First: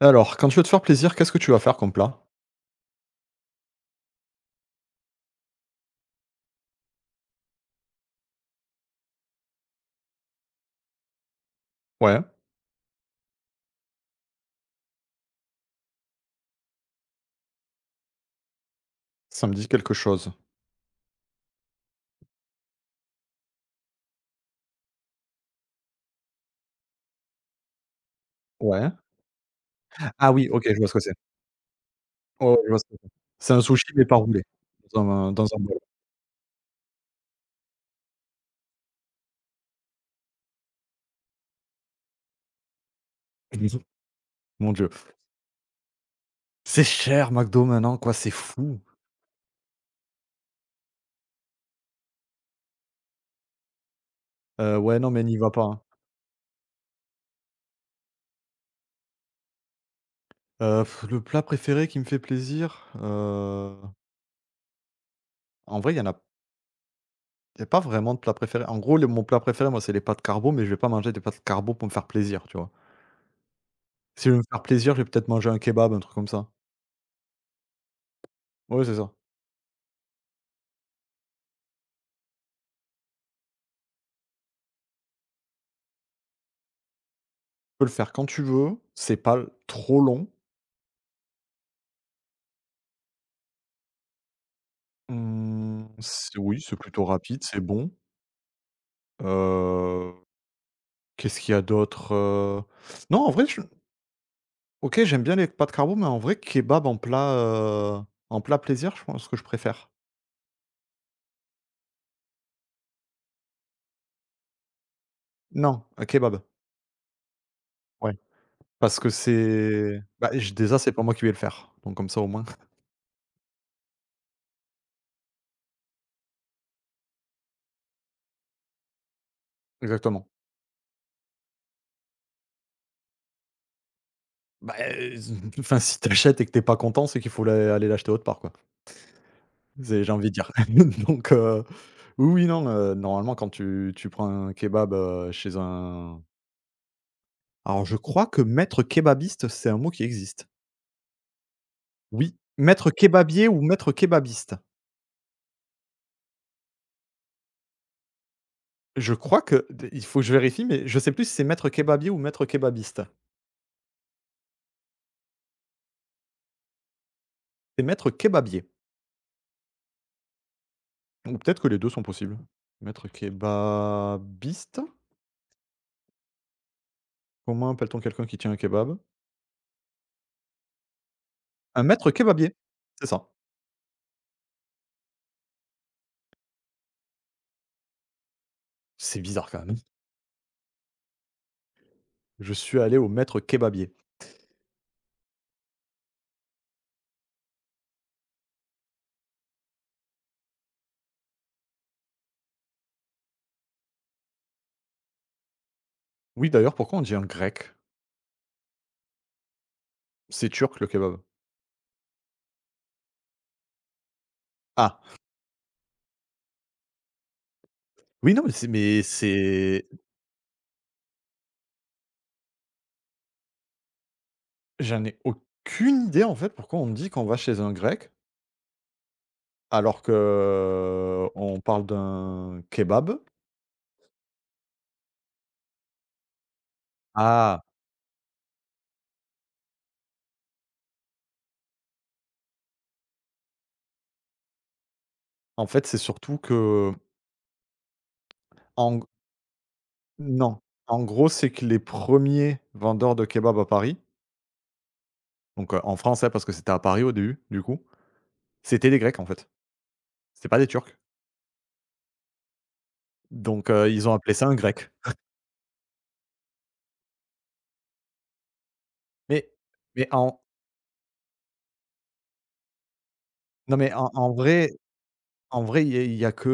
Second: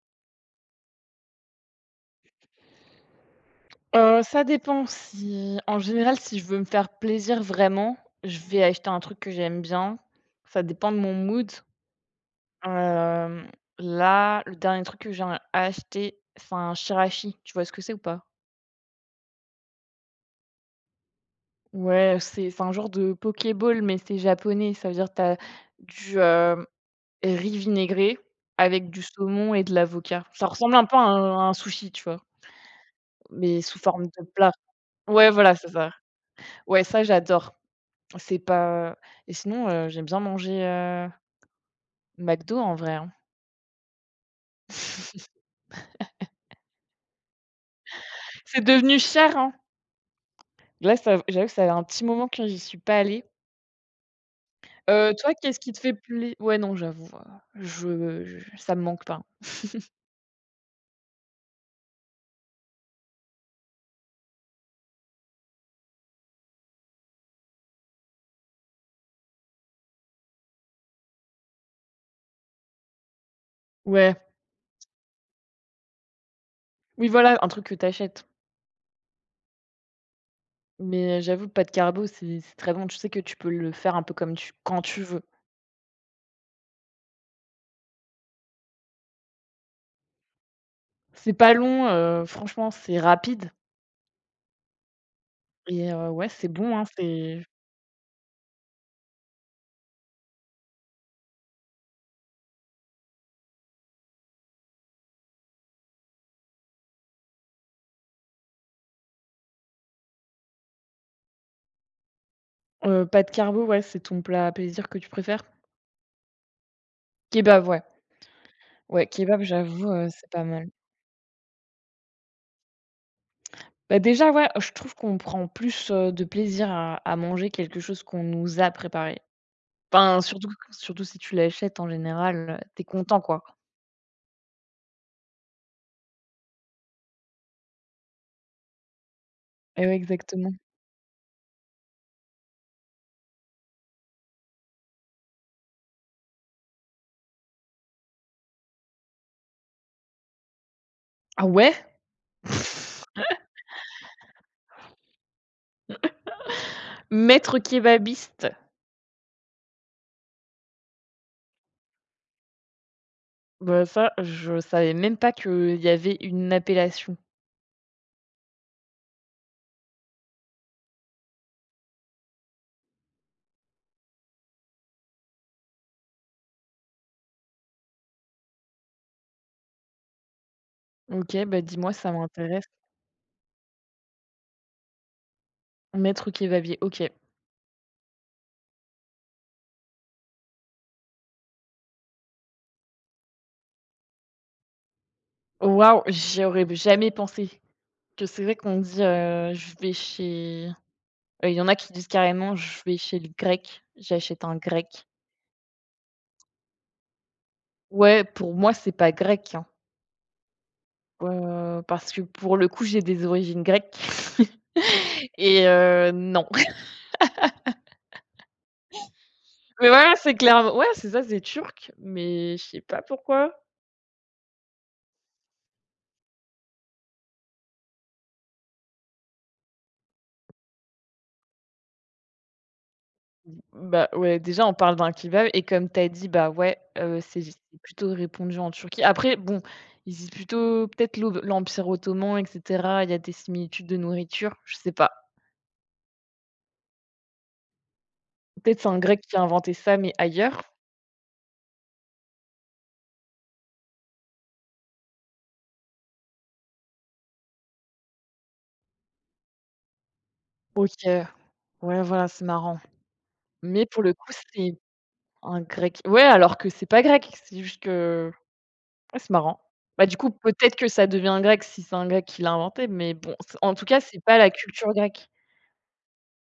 Alors, quand tu veux te faire plaisir, qu'est-ce que tu vas faire comme plat? Ça dépend si en général, si je veux me faire plaisir vraiment, je vais acheter un truc que j'aime bien. Ça dépend de mon mood. Ouais, Hem, Là, le dernier truc que j'ai acheté, c'est un shirashi. Tu vois ce que c'est ou pas? ça me dit quelque chose. Ouais, c'est un genre de pokéball, mais c'est japonais. Ça veut dire que tu as du riz vinaigré avec Ouais. du saumon et de l'avocat. Ah Ça oui, OK, ressemble je un vois ce peu à que c'est. un à un sushi, tu vois? Ouais, ouais, je vois ce que c'est. C'est un Mais sous sushi, mais forme pas de roulé, plat. dans Ouais, un dans voilà, un c'est bol. ça. Ouais, ça, j'adore. C'est pas. Et sinon, j'aime bien manger, McDo en vrai, hein. Mon Dieu. C'est cher McDo maintenant, quoi, c'est C'est fou. devenu cher, hein. Là, ça j'avoue que ça fait un petit moment que j'y suis pas allée. Ouais, non, mais Toi, n'y va qu'est-ce pas, qui te hein. fait plai ouais, non, j'avoue, je ça me manque pas. Heu, le plat préféré qui me fait plaisir, en vrai, il y en a y a pas vraiment de plat préféré. En gros, le mon plat préféré, moi, c'est les pâtes carbo, mais je vais pas manger des pâtes carbo pour me faire plaisir, tu vois? Ouais, Si je veux me faire plaisir, je vais peut-être manger un kebab, un truc comme ça. oui, voilà, un truc que t'achètes. Ouais, c'est ça. Mais j'avoue, pas de carbo, c'est très bon. Tu sais que tu peux le faire un peu comme tu quand tu veux. Peux le faire quand tu veux, c'est pas trop long. C'est pas long, franchement, c'est rapide Mmh, et ouais, c'est c'est oui, bon, c'est hein, plutôt rapide, c'est. c'est bon. Heu, Qu'est-ce qu'il y a d'autre? Non, en vrai, je OK, j'aime bien les pâtes carbo, mais en vrai, kebab en plat plaisir, je pense que je préfère. Pas de carbo, ouais, c'est ton plat à plaisir que tu préfères? Non, kebab, Kebab, ouais. ouais, parce Ouais, que kebab, j'avoue, c'est c'est bah, pas j mal. déjà, c'est pas moi qui vais le faire, donc comme ça, au moins. Bah, déjà, ouais, je trouve qu'on prend plus, de plaisir à manger quelque chose qu'on nous a préparé. Enfin, Exactement. surtout si tu l'achètes en général, tu content, quoi. Bah, enfin, si t'achètes et que t'es pas content, c'est qu'il faut l'a aller l'acheter autre part, quoi. Eh ouais, C'est J'ai envie de dire. exactement. Donc oui, oui, non, normalement quand tu prends un kebab, chez un alors je crois que maître kébabiste, c'est un mot qui existe. Ah ouais? Oui, maître kébabier ou maître kébabiste. Maître kebabiste. Je crois que il faut que je vérifie, mais je sais plus si c'est maître kébabier ou maître kébabiste. Bah, ça, je savais même pas qu'il y avait une appellation. C'est maître kébabier ou peut-être que les 2 sont possibles. Maître kébabiste? Comment appelle-t-on quelqu'un qui tient un kebab? OK, bah, Un dis-moi, maître ça kébabier, m'intéresse. c'est ça. Maître kebabier, OK. C'est bizarre quand même. Je suis allé au maître kébabier. Waouh, j'y aurais jamais pensé. Que c'est vrai qu'on dit: «Je vais chez». Il y en a qui disent carrément: «Je vais chez le grec, j'achète un grec». Oui, d'ailleurs, pourquoi on dit un grec? Ouais, pour moi, c'est pas grec, hein, C'est turc le kebab? Parce que pour le coup, j'ai des origines grecques. Ah! Et non. Oui, non, mais c'est Mais voilà, c'est clairement ouais, c'est ça, c'est turc, mais je sais pas pourquoi. j'en ai aucune idée, en fait, pourquoi on me dit qu'on va chez un grec, alors que on parle d'un kebab. Bah, ouais, déjà, on parle d'un kebab et comme t'as dit, bah, ouais, c'est Ah! plutôt répandu en Turquie. Après, bon, ils disent plutôt peut-être l'Empire ottoman et cetera, il y a des similitudes de nourriture, je sais pas. En fait, c'est surtout que, Peut-être c'est un en g grec qui a inventé ça, mais ailleurs. non, en gros, c'est que les premiers vendeurs de kebab à Paris, donc en France, hein, parce que c'était à Paris au début, du coup, c'était des Grecs, en fait. C'était pas des Turcs. OK. Ouais, voilà, c'est marrant. Donc Mais pour ils le ont coup, appelé ça un c'est grec. un grec. Ouais, alors que c'est pas grec, c'est juste que ouais, c'est Mais marrant. Bah, mais du coup, peut-être que ça devient grec si c'est un grec qui l'a inventé, mais bon, c en tout cas, en c'est en pas la vrai culture grecque. Il y a que,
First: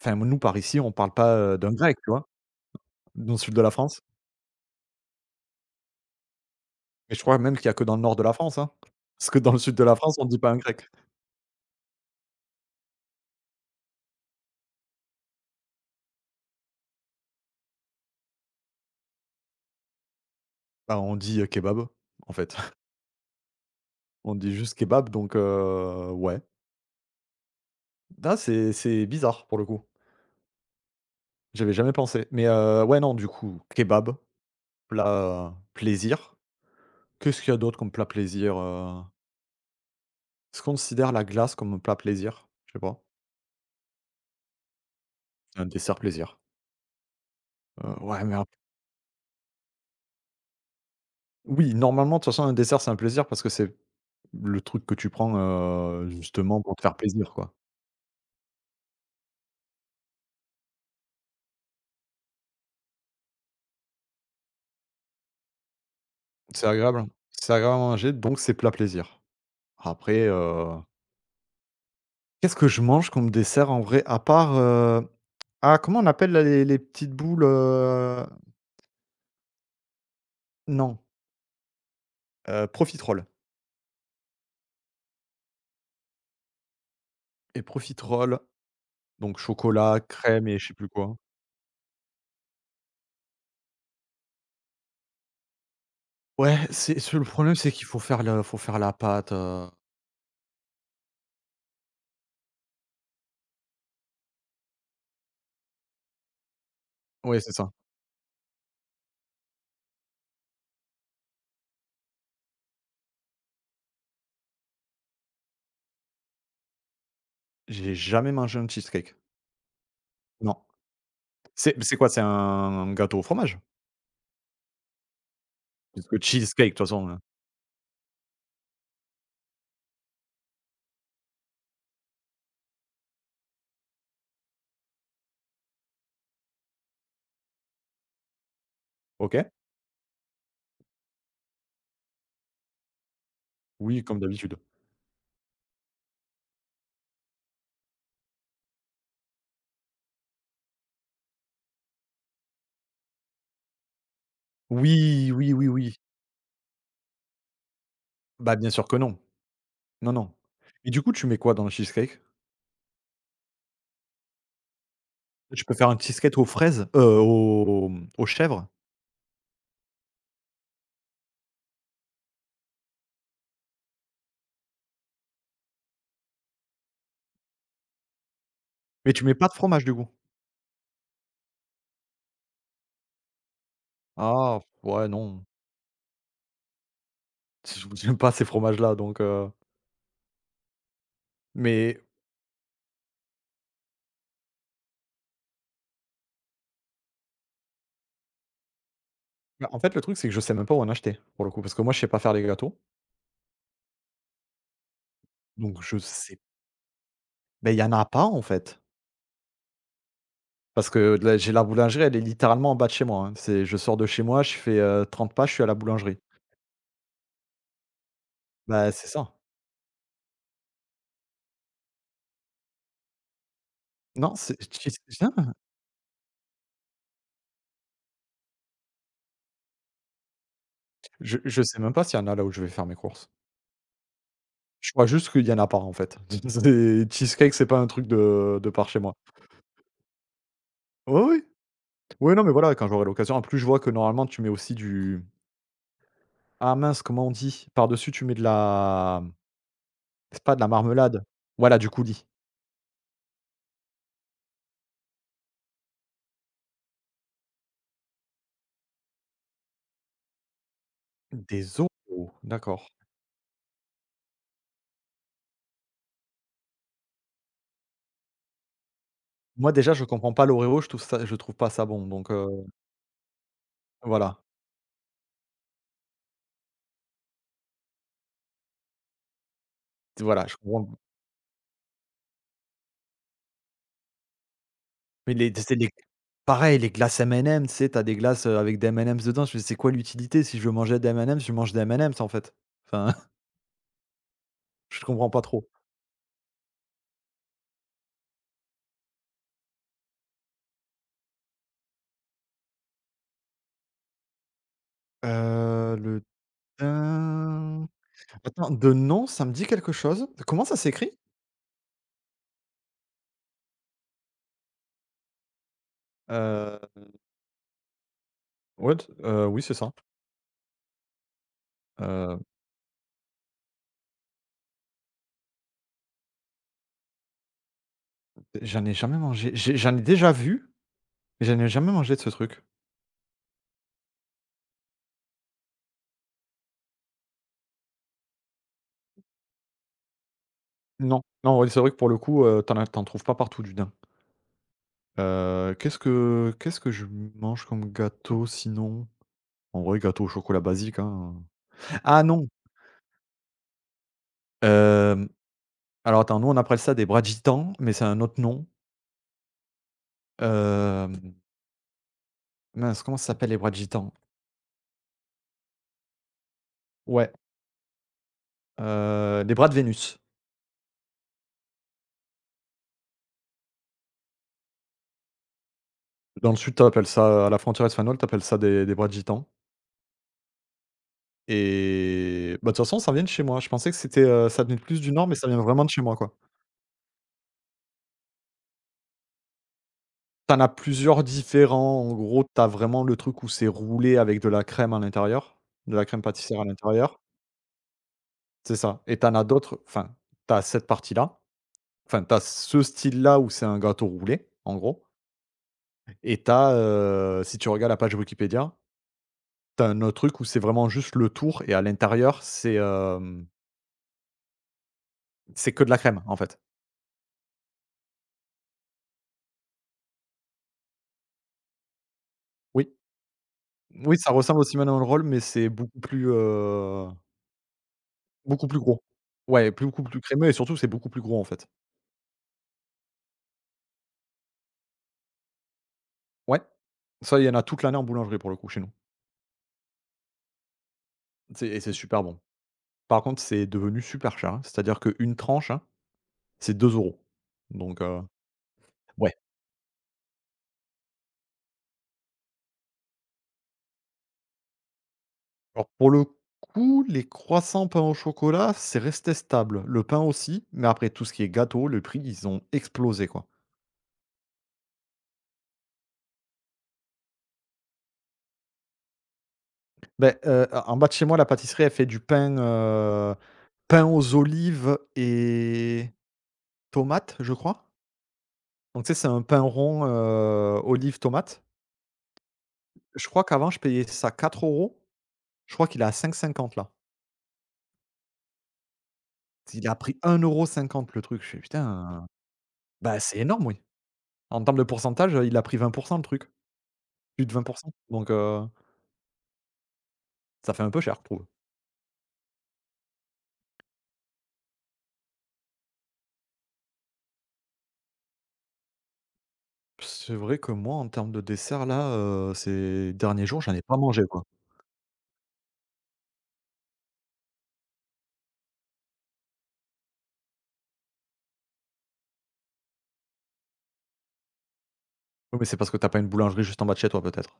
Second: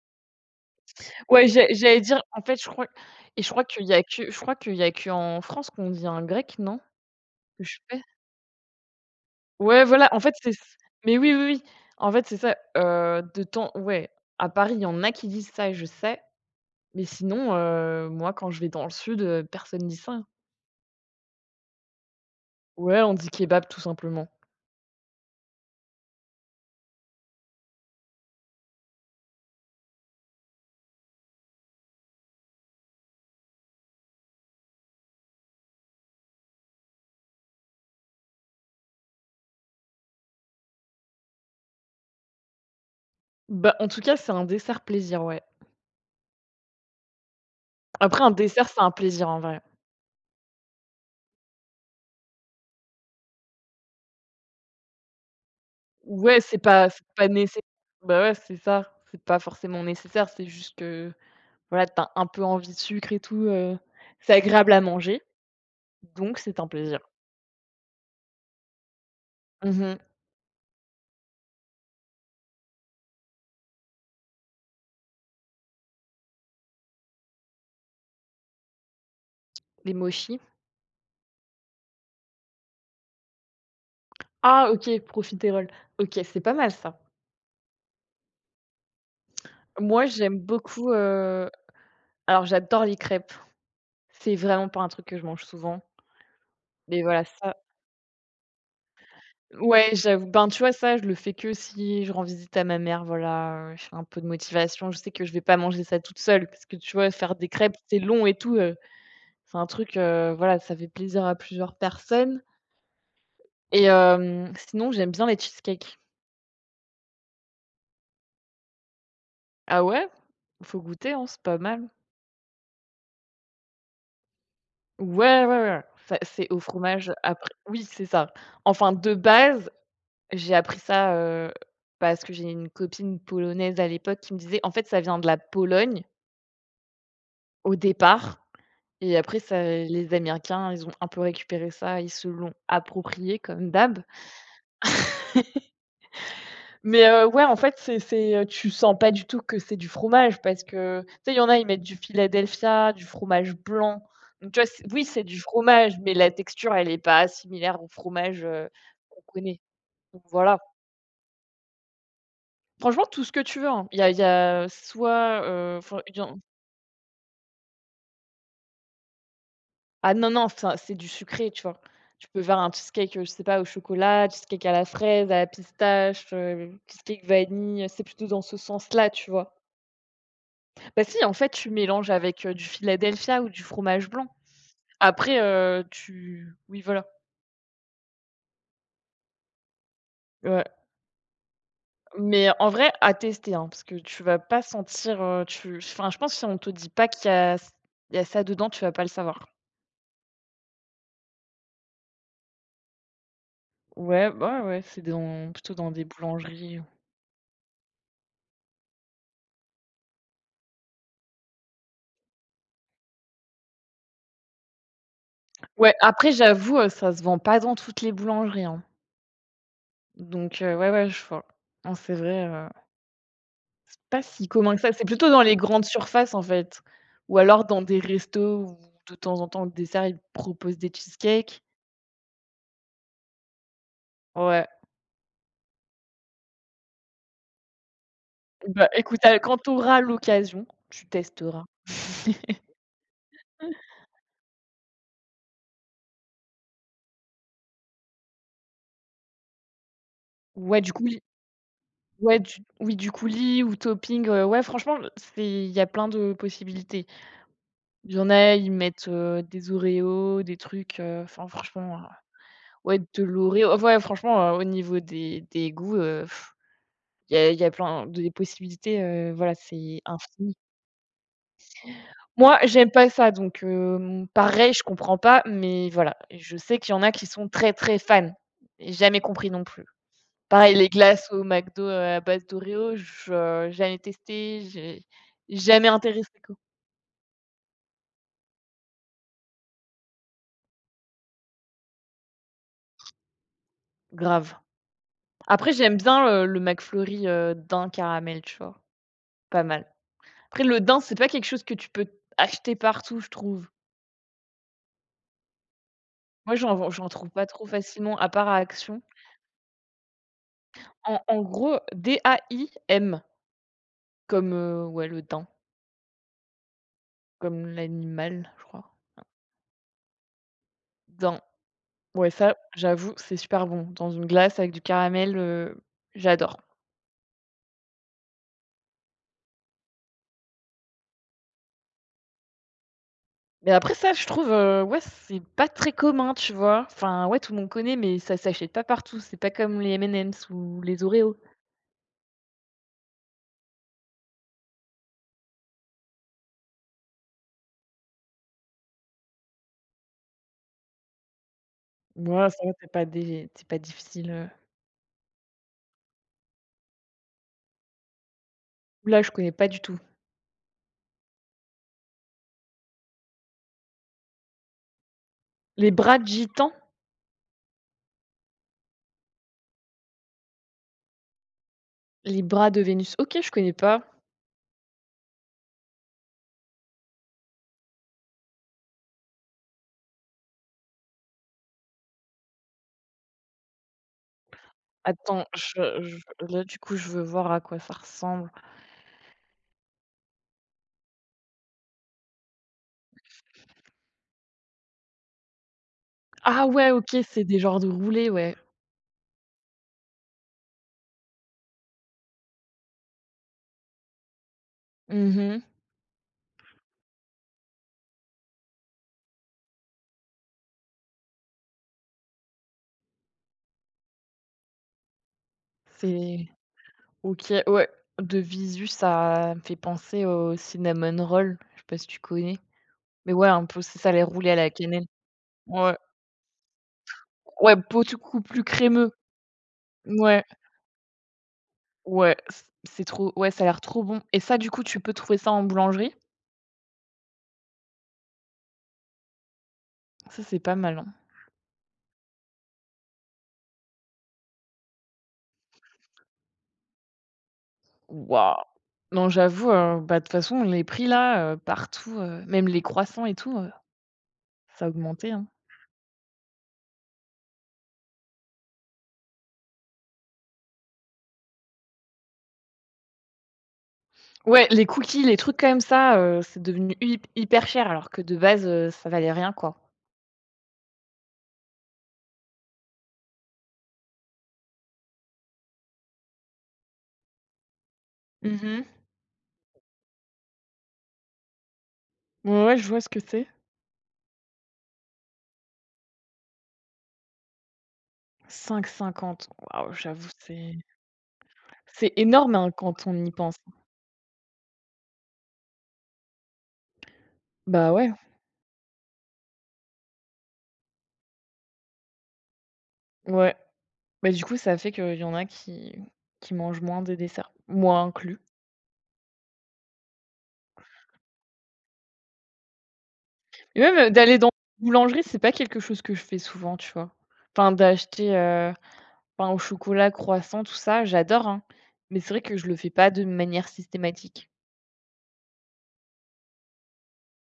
enfin, nous par ici, on parle pas, Ouais, d'un grec, j'allais tu dire, vois? en fait, Dans le sud de la France. Je crois qu'il y a que en France qu'on dit un grec, non? Et je crois même Que qu'il y a je que dans fais? le nord de la France, hein. Parce que dans le sud Ouais, de la voilà, France, en on fait, dit c'est pas un grec. mais oui, oui, oui, en fait, c'est ça, de temps ouais, à Paris, il y en a qui disent ça, je sais, mais sinon, moi, quand je vais dans le sud, personne dit ça. Bah, on dit, kebab, en fait. Ouais, on dit kebab tout simplement. On dit juste kebab, donc ouais. Ah, c'est bizarre pour le coup. J'avais jamais pensé. Mais ouais, non, du coup, kebab, plat plaisir. Qu'est-ce qu'il y a d'autre comme plat plaisir? Est-ce qu'on considère la glace comme un plat plaisir? Je sais pas. Bah, en tout cas, c'est un dessert plaisir, ouais. Un dessert plaisir. Après Ouais, un mais ap dessert, c'est un plaisir en vrai. oui, normalement, de toute façon, un dessert, c'est un plaisir parce que c'est le truc que tu prends, Ouais, c'est justement pour te pas faire c'est pas plaisir, quoi. nécessaire. Bah, ouais, c'est ça. C'est pas forcément nécessaire, c'est juste que, voilà, t'as un peu envie de sucre et tout, c'est agréable à manger, donc c'est un C'est plaisir. agréable, hein. C'est agréable à manger, donc c'est plat plaisir. Mmh. Après, qu'est-ce que je mange comme dessert en vrai? À part, ah comment on appelle là les petites boules? Les mochis? Non, profiterole Ah OK, profiterol. OK, c'est pas mal ça. et profiterole, donc chocolat, Moi, j'aime crème et je sais plus beaucoup, quoi. Alors j'adore les crêpes. C'est vraiment pas un truc que je mange souvent, Ouais, c'est mais c'est voilà le problème, ça c'est qu'il faut faire le faut faire la pâte, ouais, j'avoue. Ben, tu vois, ça, je le fais que si je rends visite à ma mère, voilà, je fais un peu de motivation. Je sais que je vais pas manger ça toute seule parce que, tu vois, faire ouais, des c'est ça. crêpes, c'est long et tout, c'est un truc, voilà, ça fait plaisir à plusieurs personnes et sinon, j'aime bien les cheesecakes. J'ai jamais mangé un cheesecake. Ah ouais? Non. Faut goûter, hein, c'est pas C'est mal. c'est quoi? C'est un gâteau au fromage? Ouais, ouais, ouais, Parce que ça c'est au cheesecake de toute façon, fromage heu, après oui, c'est ça. Enfin, de base, j'ai appris ça, parce que j'ai une copine polonaise à l'époque qui me disait: «En fait, ça vient de la Pologne au départ». Et après OK. ça les Américains, ils ont un peu récupéré ça, ils se l'ont approprié comme d'hab. Oui, comme d'habitude. Mais ouais, en fait, c'est tu sens pas du tout que c'est du fromage parce que, tu sais, il y en a, ils mettent du Philadelphia, du fromage blanc. Donc tu vois, c'est oui, c'est Oui, du oui, oui, oui. fromage, mais la texture, elle est pas similaire au fromage, Bah, bien sûr que non. qu'on connaît. Non, Donc non. voilà. Et du coup, tu mets quoi dans le cheesecake? Franchement, tout ce que tu veux, hein. Il y a soit, Tu peux faire un enfin, il y cheesecake en aux fraises, aux aux chèvres, ah non, non, enfin, c'est du sucré, tu vois? Tu peux faire un cheesecake, je sais pas, au chocolat, cheesecake à la fraise, à la pistache, cheesecake vanille, c'est plutôt dans ce sens-là, mais tu tu mets pas vois? de fromage, du coup? Bah si, en fait, tu mélanges avec, du Philadelphia ou du fromage blanc. Ah, ouais, Après, non. Tu oui, voilà. J'aime pas ces fromages-là, donc Ouais, mais mais en vrai, à tester, hein, parce que tu vas pas sentir, tu enfin, je pense que si on te dit pas qu'il y a ça dedans, tu vas pas le savoir. bah, en fait, le truc, c'est que je sais même pas où en acheter, pour le coup, parce que moi, je sais pas faire les gâteaux, Ouais, bah ouais, ouais, c'est dans plutôt donc dans je des sais. boulangeries. Mais il y en a pas, en fait, parce que là, j'ai la boulangerie, elle est littéralement en bas de chez moi, hein. C'est Je sors de chez moi, je fais, 30 pas, je suis à la Ouais, boulangerie. après j'avoue, ça se vend pas dans toutes les boulangeries, hein. Bah, c'est ça. Donc ouais, ouais, je vois. Non, c'est vrai, c'est pas Non, si c'est. commun que ça. C'est plutôt dans les grandes surfaces, en fait, ou alors dans des restos où de temps en temps, le dessert, ils proposent des Je cheesecakes. je sais même pas s'il y en a là où je vais faire mes courses. Ouais. Je crois juste qu'il y en a pas en fait. C'est cheesecake, c'est pas un truc de Bah, par chez moi. écoute, quand tu auras l'occasion, tu Oui, oui. testeras. Oui, non, mais voilà, quand j'aurai l'occasion. En plus, je vois que normalement, tu mets aussi du ah mince, comment on dit? Par-dessus, tu mets de la c'est pas de la Ouais, du coulis marmelade. Voilà, du coulis. ouais, du oui, du coulis ou topping, ouais, franchement, c'est il y a plein de possibilités. Il y en a, ils mettent, des Oreos, des trucs, enfin Des franchement. Oreos, d'accord. Ouais, de l'oreo ah ouais, franchement, au niveau des goûts, il y a plein de des possibilités, voilà, Moi déjà, c'est je comprends pas infini. l'Oreo, je trouve pas ça bon, donc Moi, j'aime pas ça, donc voilà. pareil, je comprends pas, mais voilà, je sais qu'il y en a qui sont très, très fans. Et jamais compris non plus. Voilà, je Pareil, les comprends glaces au McDo, à base d'oreo, je jamais testé, j'ai mais les c'est jamais des. intéressé, quoi. Pareil, les glaces M&M's, tu sais, tu as des glaces, avec des M&M's dedans. Je me dis: «C'est quoi l'utilité? Si je veux manger des M&M's, je mange des M&M's, en fait». Enfin, Grave. je comprends pas trop. Après, j'aime bien, le McFlurry, daim caramel, tu vois? Pas mal. Après, le daim, c'est pas quelque chose que tu peux acheter partout, je trouve. Le Moi, j'en trouve pas trop daim, facilement à part à attends, de Action. nom, ça me dit quelque chose. Comment ça s'écrit? En gros, D-A-I-M comme, ouais, le daim, Heu, comme l'animal, je crois. What? Oui, c'est ça. Daim. Ouais, Heu, ça, j'avoue, c'est super bon. Dans une glace avec du caramel, j'adore. J'en ai jamais mangé. J'en ai déjà vu, mais j'en ai jamais mangé de ce truc. Mais après ça, je trouve, ouais, c'est pas très commun, tu vois? Enfin, ouais, tout le monde connaît, mais ça s'achète pas partout. C'est pas comme les M&M's ou les Non, Oreos. non, ouais, c'est vrai que pour le coup, tu en trouves pas partout du daim. Qu'est-ce que je mange comme gâteau sinon? En vrai, gâteau au chocolat basique, hein. Ah non, Moi, ça va, c'est pas difficile. hem, alors attends, nous on appelle ça des bras de gitans, mais c'est un autre nom. Là, je connais pas du tout. Hem, Mince, comment ça s'appelle les bras de gitans? Les bras de gitan? Ouais, des bras de Vénus. Les bras de Vénus? OK, je connais pas. Dans le sud, t'appelles ça à la frontière espagnole, t'appelles ça des bras de gitans et bah, de toute façon, ça vient de chez moi. Je pensais que ça venait plus du nord, mais Attends, ça vient je vraiment de chez moi, quoi. je là, du coup, je veux voir à quoi ça ressemble. T'en as plusieurs différents. En gros, t'as vraiment le truc où c'est roulé avec de la crème à l'intérieur, de la crème pâtissière à Ah ouais, OK, l'intérieur. c'est des genres de roulés, ouais. C'est ça et t'en as d'autres, enfin, t'as cette partie-là. Enfin, t'as ce style-là où c'est un gâteau roulé, en gros, Mmh. et si tu regardes la page Wikipédia, t'as un autre truc où c'est vraiment juste le tour et à l'intérieur, c'est que de la crème, en C'est fait. OK, ouais. De visu, ça me fait penser au cinnamon roll. Je sais pas si tu connais? Oui, Mais ouais, un peu, c'est ça, oui, les ça roulés à ressemble au la cinnamon cannelle. roll, mais c'est Ouais, ouais, beaucoup plus beaucoup plus gros. crémeux. Ouais, plus beaucoup plus Ouais, crémeux et surtout, c'est beaucoup plus gros, en fait. ouais, c'est trop ouais, ça a l'air trop bon et ça, du coup, tu peux trouver ça en boulangerie? Ouais. Ça, il y en a toute l'année en boulangerie, pour le coup, chez nous. Ça, c'est pas mal, hein. C'est et c'est super bon. Par contre, c'est devenu super cher, hein. C'est-à-dire qu'une tranche, hein, c'est 2 euros. Donc Waouh! Non, ouais. j'avoue, bah, de toute façon, les prix là, partout, même les croissants et tout. Ça a augmenté, hein. Alors pour le coup, les croissants pain au chocolat, c'est resté stable. Le pain aussi, mais après tout ce qui est gâteau, le prix, ils ont explosé quoi. Ouais, les cookies, les trucs comme ça, c'est devenu hyper cher alors que de base, ça valait rien, quoi. Ben, en bas de chez moi, la pâtisserie, elle fait du pain, pain aux olives et tomates, je crois. Mmh. Donc tu sais, c'est un pain rond, olive, tomate. Ouais, ouais, je vois ce que Je crois c'est. qu'avant, je payais ça 4 euros. Je crois qu'il est à 5,50 là. Cinq cinquante. Il Waouh, a pris j'avoue, un euro c'est cinquante le truc. Je fais: c'est «Putain, énorme, hein, quand on bah, y c'est pense. énorme, oui». En termes de pourcentage, il a pris 20 le truc, plus de 20. Bah, ouais. Donc ça fait un peu cher, je trouve. Ouais, bah, du coup, ça fait qu'il y en a qui mangent moins des desserts, moi inclus. C'est vrai que moi, en termes de dessert, là, ces derniers jours, j'en Et ai même, pas mangé, d'aller quoi. dans une boulangerie, c'est pas quelque chose que je fais souvent, tu vois? Enfin, d'acheter, pain au chocolat, croissant, tout ça, j'adore, hein, mais c'est vrai que je le fais pas de manière systématique. Oui, mais c'est parce que t'as pas une boulangerie juste en bas de chez toi, peut-être?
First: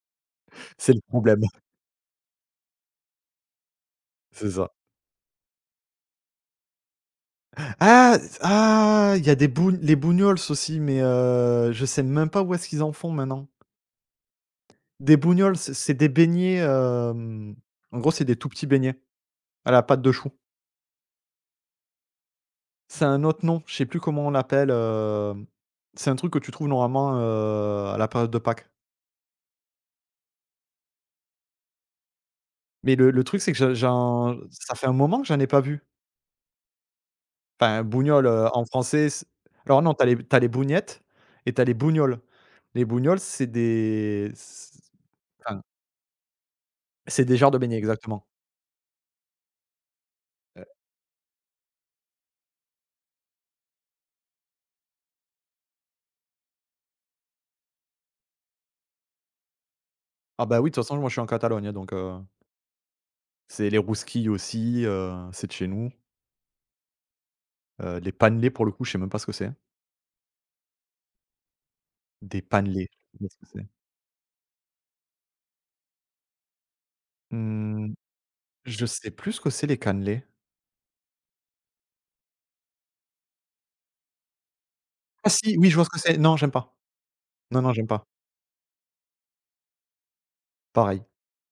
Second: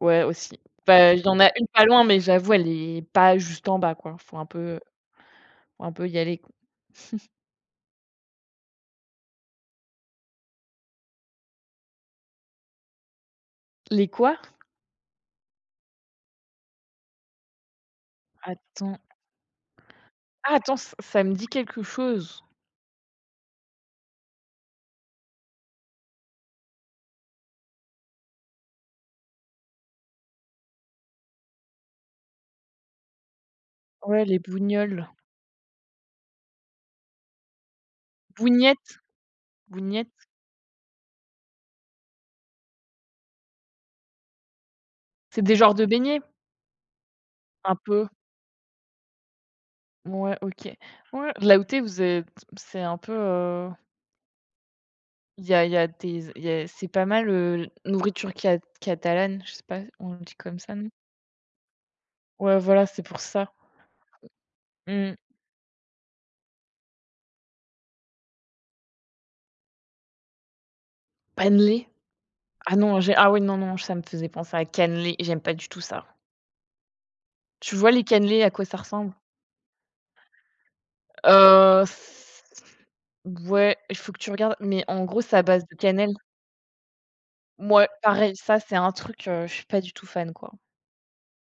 Ouais, aussi. C'est le Bah, il y en problème. a une pas loin, mais j'avoue, elle est pas juste en bas, quoi. C'est ça. Faut un peu y aller, quoi. Ah! Ah! Il y a des boug les bougnols aussi, mais je sais même pas où est-ce qu'ils en font maintenant. Les quoi? Des bougnols, c'est des beignets, en gros, c'est des tout petits beignets Attends. à la pâte de chou. Ah attends, ç ça me dit quelque chose. C'est un autre nom, je sais plus comment on l'appelle, c'est un truc que tu trouves normalement, à la période de Pâques. Mais le truc, c'est que je Ouais, j'en les ça fait un bougnoles. moment que j'en ai pas vu. Enfin, bougnols, en Bougnettes? français, c alors non, t'as les Bougnettes? tu les bougnettes et t'as les bougnols. Les bougnols, c'est des c C'est des enfin, genres de beignets? c'est des genres de Un beignets, peu. exactement. Ouais, Heu, OK. Ouais, là où tu es, vous êtes c'est un peu, il y a des il y a c'est pas mal, nourriture catalane, je sais pas, on le dit ah comme bah, oui, ça, de toute non? façon, moi, je suis en Catalogne, hein, donc Ouais, voilà, c'est pour ça. c'est les rousquilles aussi, Mmh. c'est de chez nous. Les panelés, pour le coup, je sais même pas ce que c'est. Panelé? Des Ah panelés, je non, j'ai sais pas ah ce oui, que non, c'est. non, ça me faisait penser à cannelé, j'aime pas du tout ça. Tu vois Mmh, les cannelés, à quoi ça je sais ressemble? plus ce que c'est les cannelés. Heu, ouais, il faut que tu regardes, mais en gros, Ah c'est à si, base oui, de je vois ce que cannelle. c'est. Non, j'aime pas. Non, non, j'aime Moi pas. pareil, ça, c'est un truc, je suis pas du tout fan, quoi. Pareil.